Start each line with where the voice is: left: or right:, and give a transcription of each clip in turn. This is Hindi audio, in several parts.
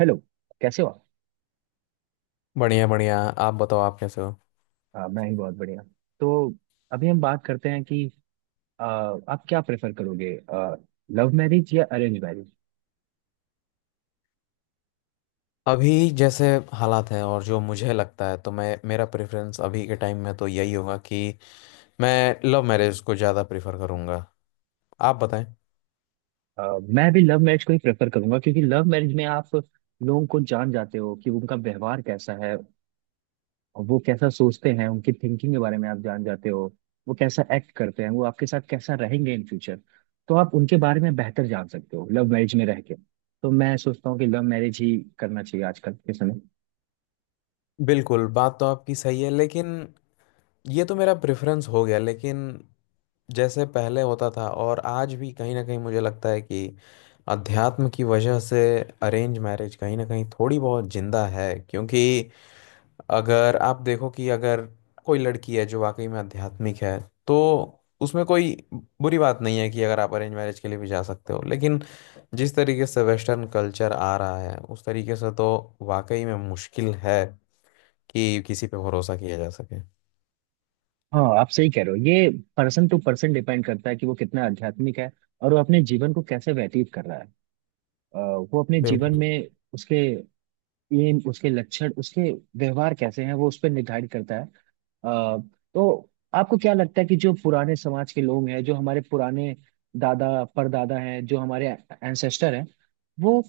right: हेलो। कैसे हो आप।
left: बढ़िया बढ़िया। आप बताओ, आप कैसे हो?
right: हाँ, मैं ही बहुत बढ़िया। तो अभी हम बात करते हैं कि आप क्या प्रेफर करोगे, लव मैरिज या अरेंज मैरिज।
left: अभी जैसे हालात हैं और जो मुझे लगता है तो मैं मेरा प्रेफरेंस अभी के टाइम में तो यही होगा कि मैं लव मैरिज को ज़्यादा प्रेफर करूँगा। आप बताएं।
right: मैं भी लव मैरिज को ही प्रेफर करूंगा, क्योंकि लव मैरिज में आप लोगों को जान जाते हो कि उनका व्यवहार कैसा है, वो कैसा सोचते हैं, उनकी थिंकिंग के बारे में आप जान जाते हो। वो कैसा एक्ट करते हैं, वो आपके साथ कैसा रहेंगे इन फ्यूचर। तो आप उनके बारे में बेहतर जान सकते हो लव मैरिज में रह के। तो मैं सोचता हूँ कि लव मैरिज ही करना चाहिए आजकल के समय।
left: बिल्कुल, बात तो आपकी सही है, लेकिन ये तो मेरा प्रेफरेंस हो गया। लेकिन जैसे पहले होता था, और आज भी कहीं ना कहीं मुझे लगता है कि अध्यात्म की वजह से अरेंज मैरिज कहीं ना कहीं थोड़ी बहुत जिंदा है। क्योंकि अगर आप देखो कि अगर कोई लड़की है जो वाकई में आध्यात्मिक है, तो उसमें कोई बुरी बात नहीं है कि अगर आप अरेंज मैरिज के लिए भी जा सकते हो। लेकिन जिस तरीके से वेस्टर्न कल्चर आ रहा है, उस तरीके से तो वाकई में मुश्किल है कि किसी पे भरोसा किया जा सके।
right: हाँ, आप सही कह रहे हो। ये पर्सन टू पर्सन डिपेंड करता है कि वो कितना आध्यात्मिक है और वो अपने जीवन को कैसे व्यतीत कर रहा है। वो अपने जीवन
left: बिल्कुल।
right: में उसके एम उसके लक्षण, उसके व्यवहार कैसे हैं, वो उस पर निर्धारित करता है। अ, तो आपको क्या लगता है कि जो पुराने समाज के लोग हैं, जो हमारे पुराने दादा परदादा हैं, जो हमारे एंसेस्टर हैं, वो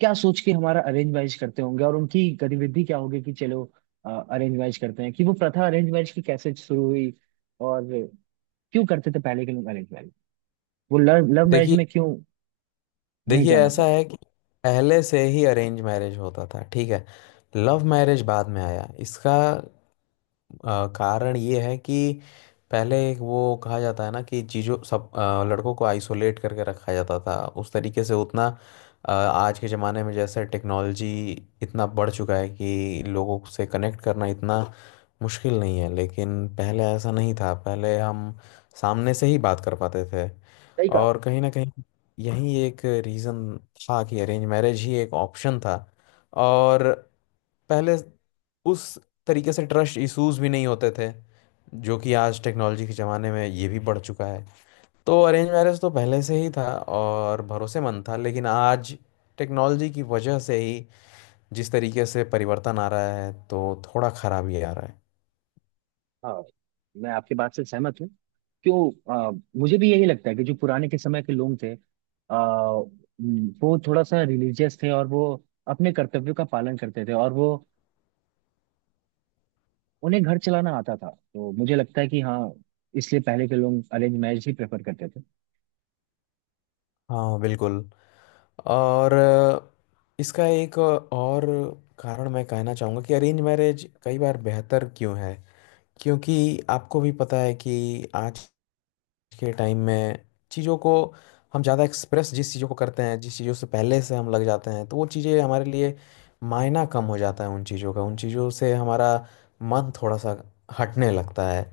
right: क्या सोच के हमारा अरेंज मैरिज करते होंगे, और उनकी गतिविधि क्या होगी कि चलो अरेंज मैरिज करते हैं। कि वो प्रथा अरेंज मैरिज की कैसे शुरू हुई, और क्यों करते थे पहले के मैरिज मैरिज। वो लव लव मैरिज
left: देखिए
right: में क्यों नहीं
left: देखिए,
right: जाना
left: ऐसा
right: चाहते।
left: है कि पहले से ही अरेंज मैरिज होता था, ठीक है। लव मैरिज बाद में आया। इसका कारण ये है कि पहले एक वो कहा जाता है ना कि चीज़ों सब लड़कों को आइसोलेट करके रखा जाता था। उस तरीके से उतना आज के ज़माने में जैसे टेक्नोलॉजी इतना बढ़ चुका है कि लोगों से कनेक्ट करना इतना मुश्किल नहीं है, लेकिन पहले ऐसा नहीं था। पहले हम सामने से ही बात कर पाते थे।
right: सही कहा आप।
left: और कहीं ना कहीं यही एक रीज़न था कि अरेंज मैरिज ही एक ऑप्शन था। और पहले उस तरीके से ट्रस्ट इश्यूज भी नहीं होते थे, जो कि आज टेक्नोलॉजी के ज़माने में ये भी बढ़ चुका है। तो अरेंज मैरिज तो पहले से ही था और भरोसेमंद था, लेकिन आज टेक्नोलॉजी की वजह से ही जिस तरीके से परिवर्तन आ रहा है, तो थोड़ा खराबी आ रहा है।
right: हाँ, मैं आपके बात से सहमत हूँ। क्यों मुझे भी यही लगता है कि जो पुराने के समय के लोग थे, आ, वो थोड़ा सा रिलीजियस थे और वो अपने कर्तव्यों का पालन करते थे, और वो उन्हें घर चलाना आता था। तो मुझे लगता है कि हाँ, इसलिए पहले के लोग अरेंज मैरिज ही प्रेफर करते थे।
left: हाँ बिल्कुल। और इसका एक और कारण मैं कहना चाहूँगा कि अरेंज मैरिज कई बार बेहतर क्यों है। क्योंकि आपको भी पता है कि आज के टाइम में चीज़ों को हम ज़्यादा एक्सप्रेस जिस चीज़ों को करते हैं, जिस चीज़ों से पहले से हम लग जाते हैं, तो वो चीज़ें हमारे लिए मायना कम हो जाता है उन चीज़ों का, उन चीज़ों से हमारा मन थोड़ा सा हटने लगता है।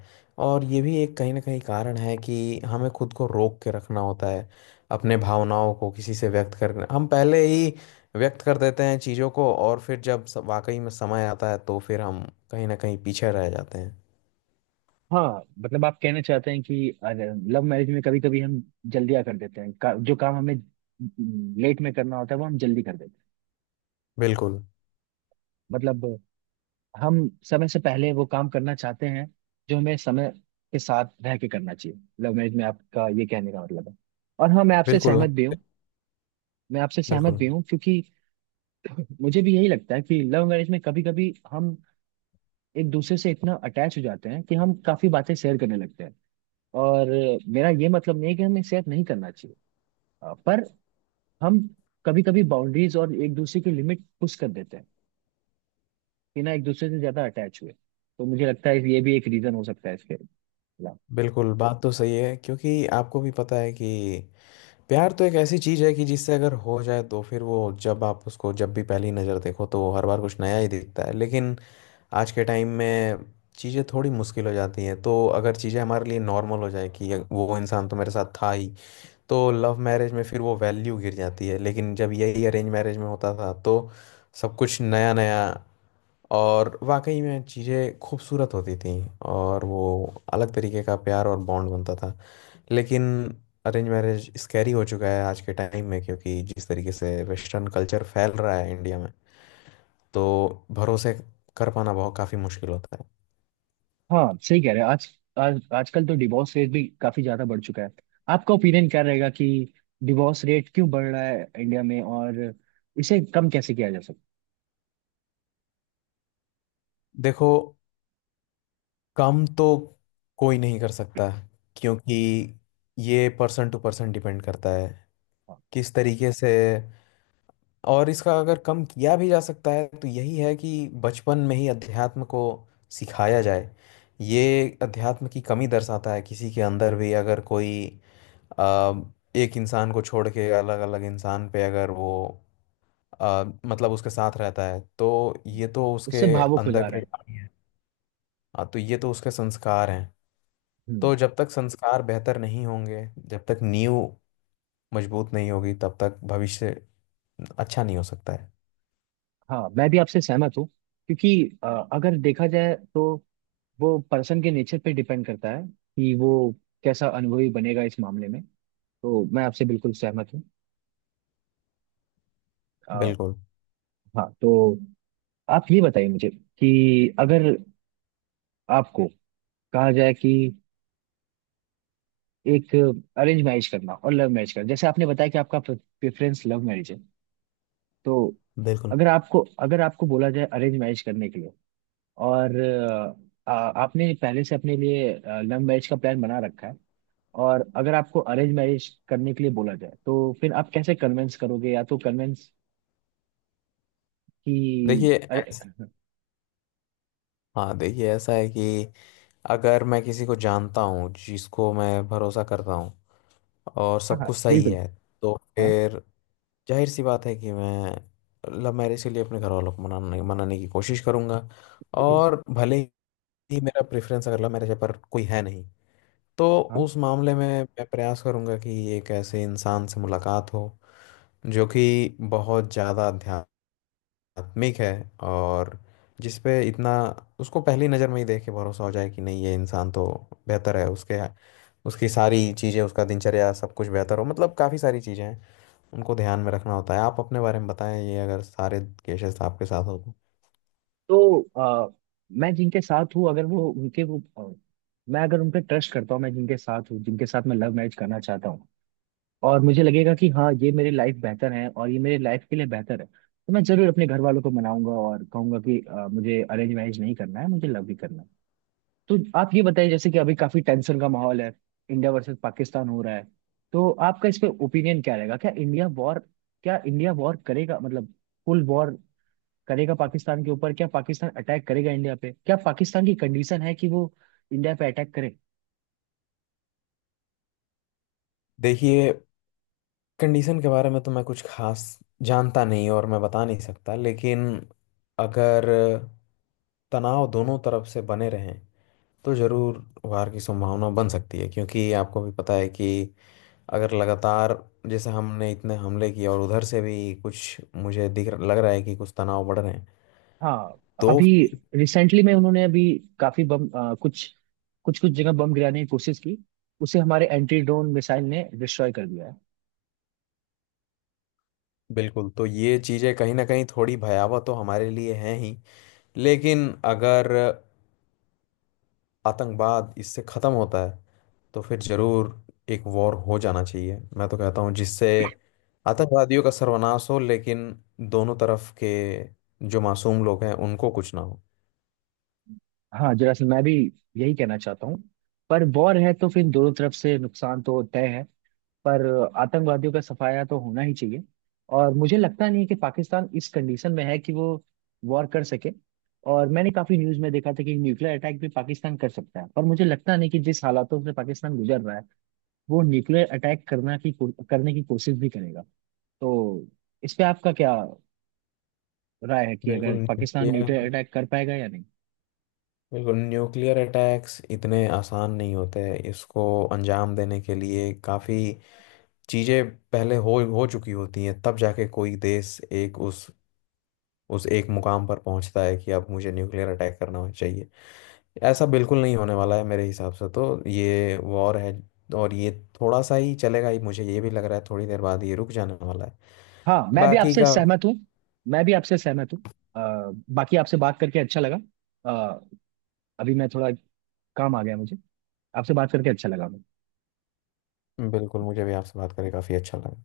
left: और ये भी एक कहीं ना कहीं कारण है कि हमें खुद को रोक के रखना होता है। अपने भावनाओं को किसी से व्यक्त करना, हम पहले ही व्यक्त कर देते हैं चीज़ों को, और फिर जब वाकई में समय आता है तो फिर हम कहीं ना कहीं पीछे रह जाते हैं।
right: हाँ, मतलब आप कहना चाहते हैं कि लव मैरिज में कभी कभी हम जल्दियाँ कर देते हैं। जो काम हमें लेट में करना होता है, वो हम जल्दी कर देते हैं।
left: बिल्कुल।
right: मतलब हम समय से पहले वो काम करना चाहते हैं जो हमें समय के साथ रह के करना चाहिए लव मैरिज में, आपका ये कहने का मतलब है। और हाँ, मैं आपसे
left: बिल्कुल।
right: सहमत भी हूँ। मैं आपसे सहमत
left: बिल्कुल।
right: भी हूँ, क्योंकि मुझे भी यही लगता है कि लव मैरिज में कभी कभी हम एक दूसरे से इतना अटैच हो जाते हैं कि हम काफी बातें शेयर करने लगते हैं। और मेरा ये मतलब नहीं है कि हमें शेयर नहीं करना चाहिए, पर हम कभी कभी बाउंड्रीज और एक दूसरे की लिमिट पुश कर देते हैं बिना एक दूसरे से ज्यादा अटैच हुए। तो मुझे लगता है ये भी एक रीजन हो सकता है इसके।
left: बिल्कुल, बात तो सही है, क्योंकि आपको भी पता है कि प्यार तो एक ऐसी चीज है कि जिससे अगर हो जाए तो फिर वो जब आप उसको जब भी पहली नज़र देखो तो वो हर बार कुछ नया ही दिखता है। लेकिन आज के टाइम में चीज़ें थोड़ी मुश्किल हो जाती हैं, तो अगर चीज़ें हमारे लिए नॉर्मल हो जाए कि वो इंसान तो मेरे साथ था ही, तो लव मैरिज में फिर वो वैल्यू गिर जाती है। लेकिन जब यही अरेंज मैरिज में होता था तो सब कुछ नया नया, और वाकई में चीज़ें खूबसूरत होती थी। और वो अलग तरीके का प्यार और बॉन्ड बनता था। लेकिन अरेंज मैरिज स्कैरी हो चुका है आज के टाइम में, क्योंकि जिस तरीके से वेस्टर्न कल्चर फैल रहा है इंडिया में, तो भरोसे कर पाना बहुत काफ़ी मुश्किल होता है।
right: हाँ, सही कह रहे हैं। आज आज आजकल तो डिवोर्स रेट भी काफी ज्यादा बढ़ चुका है। आपका ओपिनियन क्या रहेगा कि डिवोर्स रेट क्यों बढ़ रहा है इंडिया में, और इसे कम कैसे किया जा सकता
left: देखो, कम तो कोई नहीं कर सकता, क्योंकि ये पर्सन टू पर्सन डिपेंड करता है
right: है। हाँ।
left: किस तरीके से। और इसका अगर कम किया भी जा सकता है, तो यही है कि बचपन में ही अध्यात्म को सिखाया जाए। ये अध्यात्म की कमी दर्शाता है किसी के अंदर भी। अगर कोई अ, एक इंसान को छोड़ के अलग अलग इंसान पे अगर वो मतलब उसके साथ रहता है तो
right: हम्म,
left: ये तो उसके
right: उससे भावुक हो
left: अंदर
right: जा रहा
left: के
right: है।
left: प्राणी है। हाँ, तो ये तो उसके संस्कार हैं।
right: हम्म।
left: तो जब तक संस्कार बेहतर नहीं होंगे, जब तक नींव मजबूत नहीं होगी, तब तक भविष्य अच्छा नहीं हो सकता है।
right: हाँ, मैं भी आपसे सहमत हूँ, क्योंकि अगर देखा जाए तो वो पर्सन के नेचर पे डिपेंड करता है कि वो कैसा अनुभवी बनेगा इस मामले में। तो मैं आपसे बिल्कुल सहमत हूँ। अ,
left: बिल्कुल।
right: हाँ, तो आप ये बताइए मुझे कि अगर आपको कहा जाए कि एक अरेंज मैरिज करना और लव मैरिज करना, जैसे आपने बताया कि आपका प्रेफरेंस लव मैरिज है, तो
left: बिल्कुल।
right: अगर आपको अगर आपको बोला जाए अरेंज मैरिज करने के लिए, और आपने पहले से अपने लिए लव मैरिज का प्लान बना रखा है, और अगर आपको अरेंज मैरिज करने के लिए बोला जाए, तो फिर आप कैसे कन्विंस करोगे या तो कन्विंस कि
left: देखिए
right: अरे।
left: ऐस- हाँ, देखिए ऐसा है कि अगर मैं किसी को जानता हूँ जिसको मैं भरोसा करता हूँ और
right: हाँ
left: सब
right: हाँ,
left: कुछ सही
right: बिल्कुल।
left: है, तो
right: हाँ।
left: फिर जाहिर सी बात है कि मैं लव मैरिज के लिए अपने घर वालों को मनाने मनाने की कोशिश करूंगा। और भले ही मेरा प्रेफरेंस अगर लव मैरिज है पर कोई है नहीं, तो
right: हाँ
left: उस मामले में मैं प्रयास करूंगा कि एक ऐसे इंसान से मुलाकात हो जो कि बहुत ज़्यादा आत्मिक है। और जिस पे इतना उसको पहली नज़र में ही देख के भरोसा हो जाए कि नहीं, ये इंसान तो बेहतर है। उसके, उसकी सारी चीज़ें, उसका दिनचर्या सब कुछ बेहतर हो, मतलब काफ़ी सारी चीज़ें हैं उनको ध्यान में रखना होता है। आप अपने बारे में बताएं, ये अगर सारे केसेस आपके साथ हो तो।
right: तो अ, मैं जिनके साथ हूँ अगर वो उनके वो अ, मैं अगर उन पे ट्रस्ट करता हूँ, मैं जिनके साथ हूँ, जिनके साथ मैं लव मैरिज करना चाहता हूँ, और मुझे लगेगा कि हाँ, ये मेरी लाइफ बेहतर है और ये मेरी लाइफ के लिए बेहतर है, तो मैं जरूर अपने घर वालों को मनाऊंगा और कहूंगा कि मुझे अरेंज मैरिज नहीं करना है, मुझे लव भी करना है। तो आप ये बताइए जैसे कि अभी काफी टेंशन का माहौल है, इंडिया वर्सेस पाकिस्तान हो रहा है। तो आपका इस पे ओपिनियन क्या रहेगा, क्या इंडिया वॉर करेगा, मतलब फुल वॉर करेगा पाकिस्तान के ऊपर। क्या पाकिस्तान अटैक करेगा इंडिया पे, क्या पाकिस्तान की कंडीशन है कि वो इंडिया पे अटैक करे।
left: देखिए, कंडीशन के बारे में तो मैं कुछ खास जानता नहीं, और मैं बता नहीं सकता। लेकिन अगर तनाव दोनों तरफ से बने रहें तो ज़रूर वार की संभावना बन सकती है। क्योंकि आपको भी पता है कि अगर लगातार जैसे हमने इतने हमले किए, और उधर से भी कुछ मुझे दिख लग रहा है कि कुछ तनाव बढ़ रहे हैं,
right: हाँ।
left: तो
right: अभी
left: फिर
right: रिसेंटली में उन्होंने अभी काफी बम कुछ कुछ कुछ जगह बम गिराने की कोशिश की। उसे हमारे एंटी ड्रोन मिसाइल ने डिस्ट्रॉय कर दिया है।
left: बिल्कुल, तो ये चीज़ें कहीं ना कहीं थोड़ी भयावह तो हमारे लिए हैं ही। लेकिन अगर आतंकवाद इससे ख़त्म होता है, तो फिर ज़रूर एक वॉर हो जाना चाहिए, मैं तो कहता हूँ, जिससे आतंकवादियों का सर्वनाश हो। लेकिन दोनों तरफ के जो मासूम लोग हैं उनको कुछ ना हो।
right: हाँ, जरा सा मैं भी यही कहना चाहता हूँ। पर वॉर है तो फिर दोनों तरफ से नुकसान तो तय है, पर आतंकवादियों का सफाया तो होना ही चाहिए। और मुझे लगता नहीं है कि पाकिस्तान इस कंडीशन में है कि वो वॉर कर सके। और मैंने काफी न्यूज में देखा था कि न्यूक्लियर अटैक भी पाकिस्तान कर सकता है, पर मुझे लगता नहीं कि जिस हालातों से पाकिस्तान गुजर रहा है वो न्यूक्लियर अटैक करने की कोशिश भी करेगा। तो इस पे आपका क्या राय है कि
left: बिल्कुल
right: अगर
left: नहीं।
right: पाकिस्तान न्यूक्लियर अटैक कर पाएगा या नहीं।
left: बिल्कुल, न्यूक्लियर अटैक्स इतने आसान नहीं होते हैं। इसको अंजाम देने के लिए काफ़ी चीज़ें पहले हो चुकी होती हैं, तब जाके कोई देश एक उस एक मुकाम पर पहुंचता है कि अब मुझे न्यूक्लियर अटैक करना चाहिए। ऐसा बिल्कुल नहीं होने वाला है मेरे हिसाब से। तो ये वॉर है, और ये थोड़ा सा ही चलेगा ही, मुझे ये भी लग रहा है थोड़ी देर बाद ये रुक जाने वाला है।
right: हाँ, मैं भी
left: बाकी
right: आपसे
left: का
right: सहमत हूँ। मैं भी आपसे सहमत हूँ। बाकी आपसे बात करके अच्छा लगा। अ, अभी मैं थोड़ा काम आ गया मुझे। आपसे बात करके अच्छा लगा मुझे।
left: बिल्कुल, मुझे भी आपसे बात करके काफ़ी अच्छा लगा।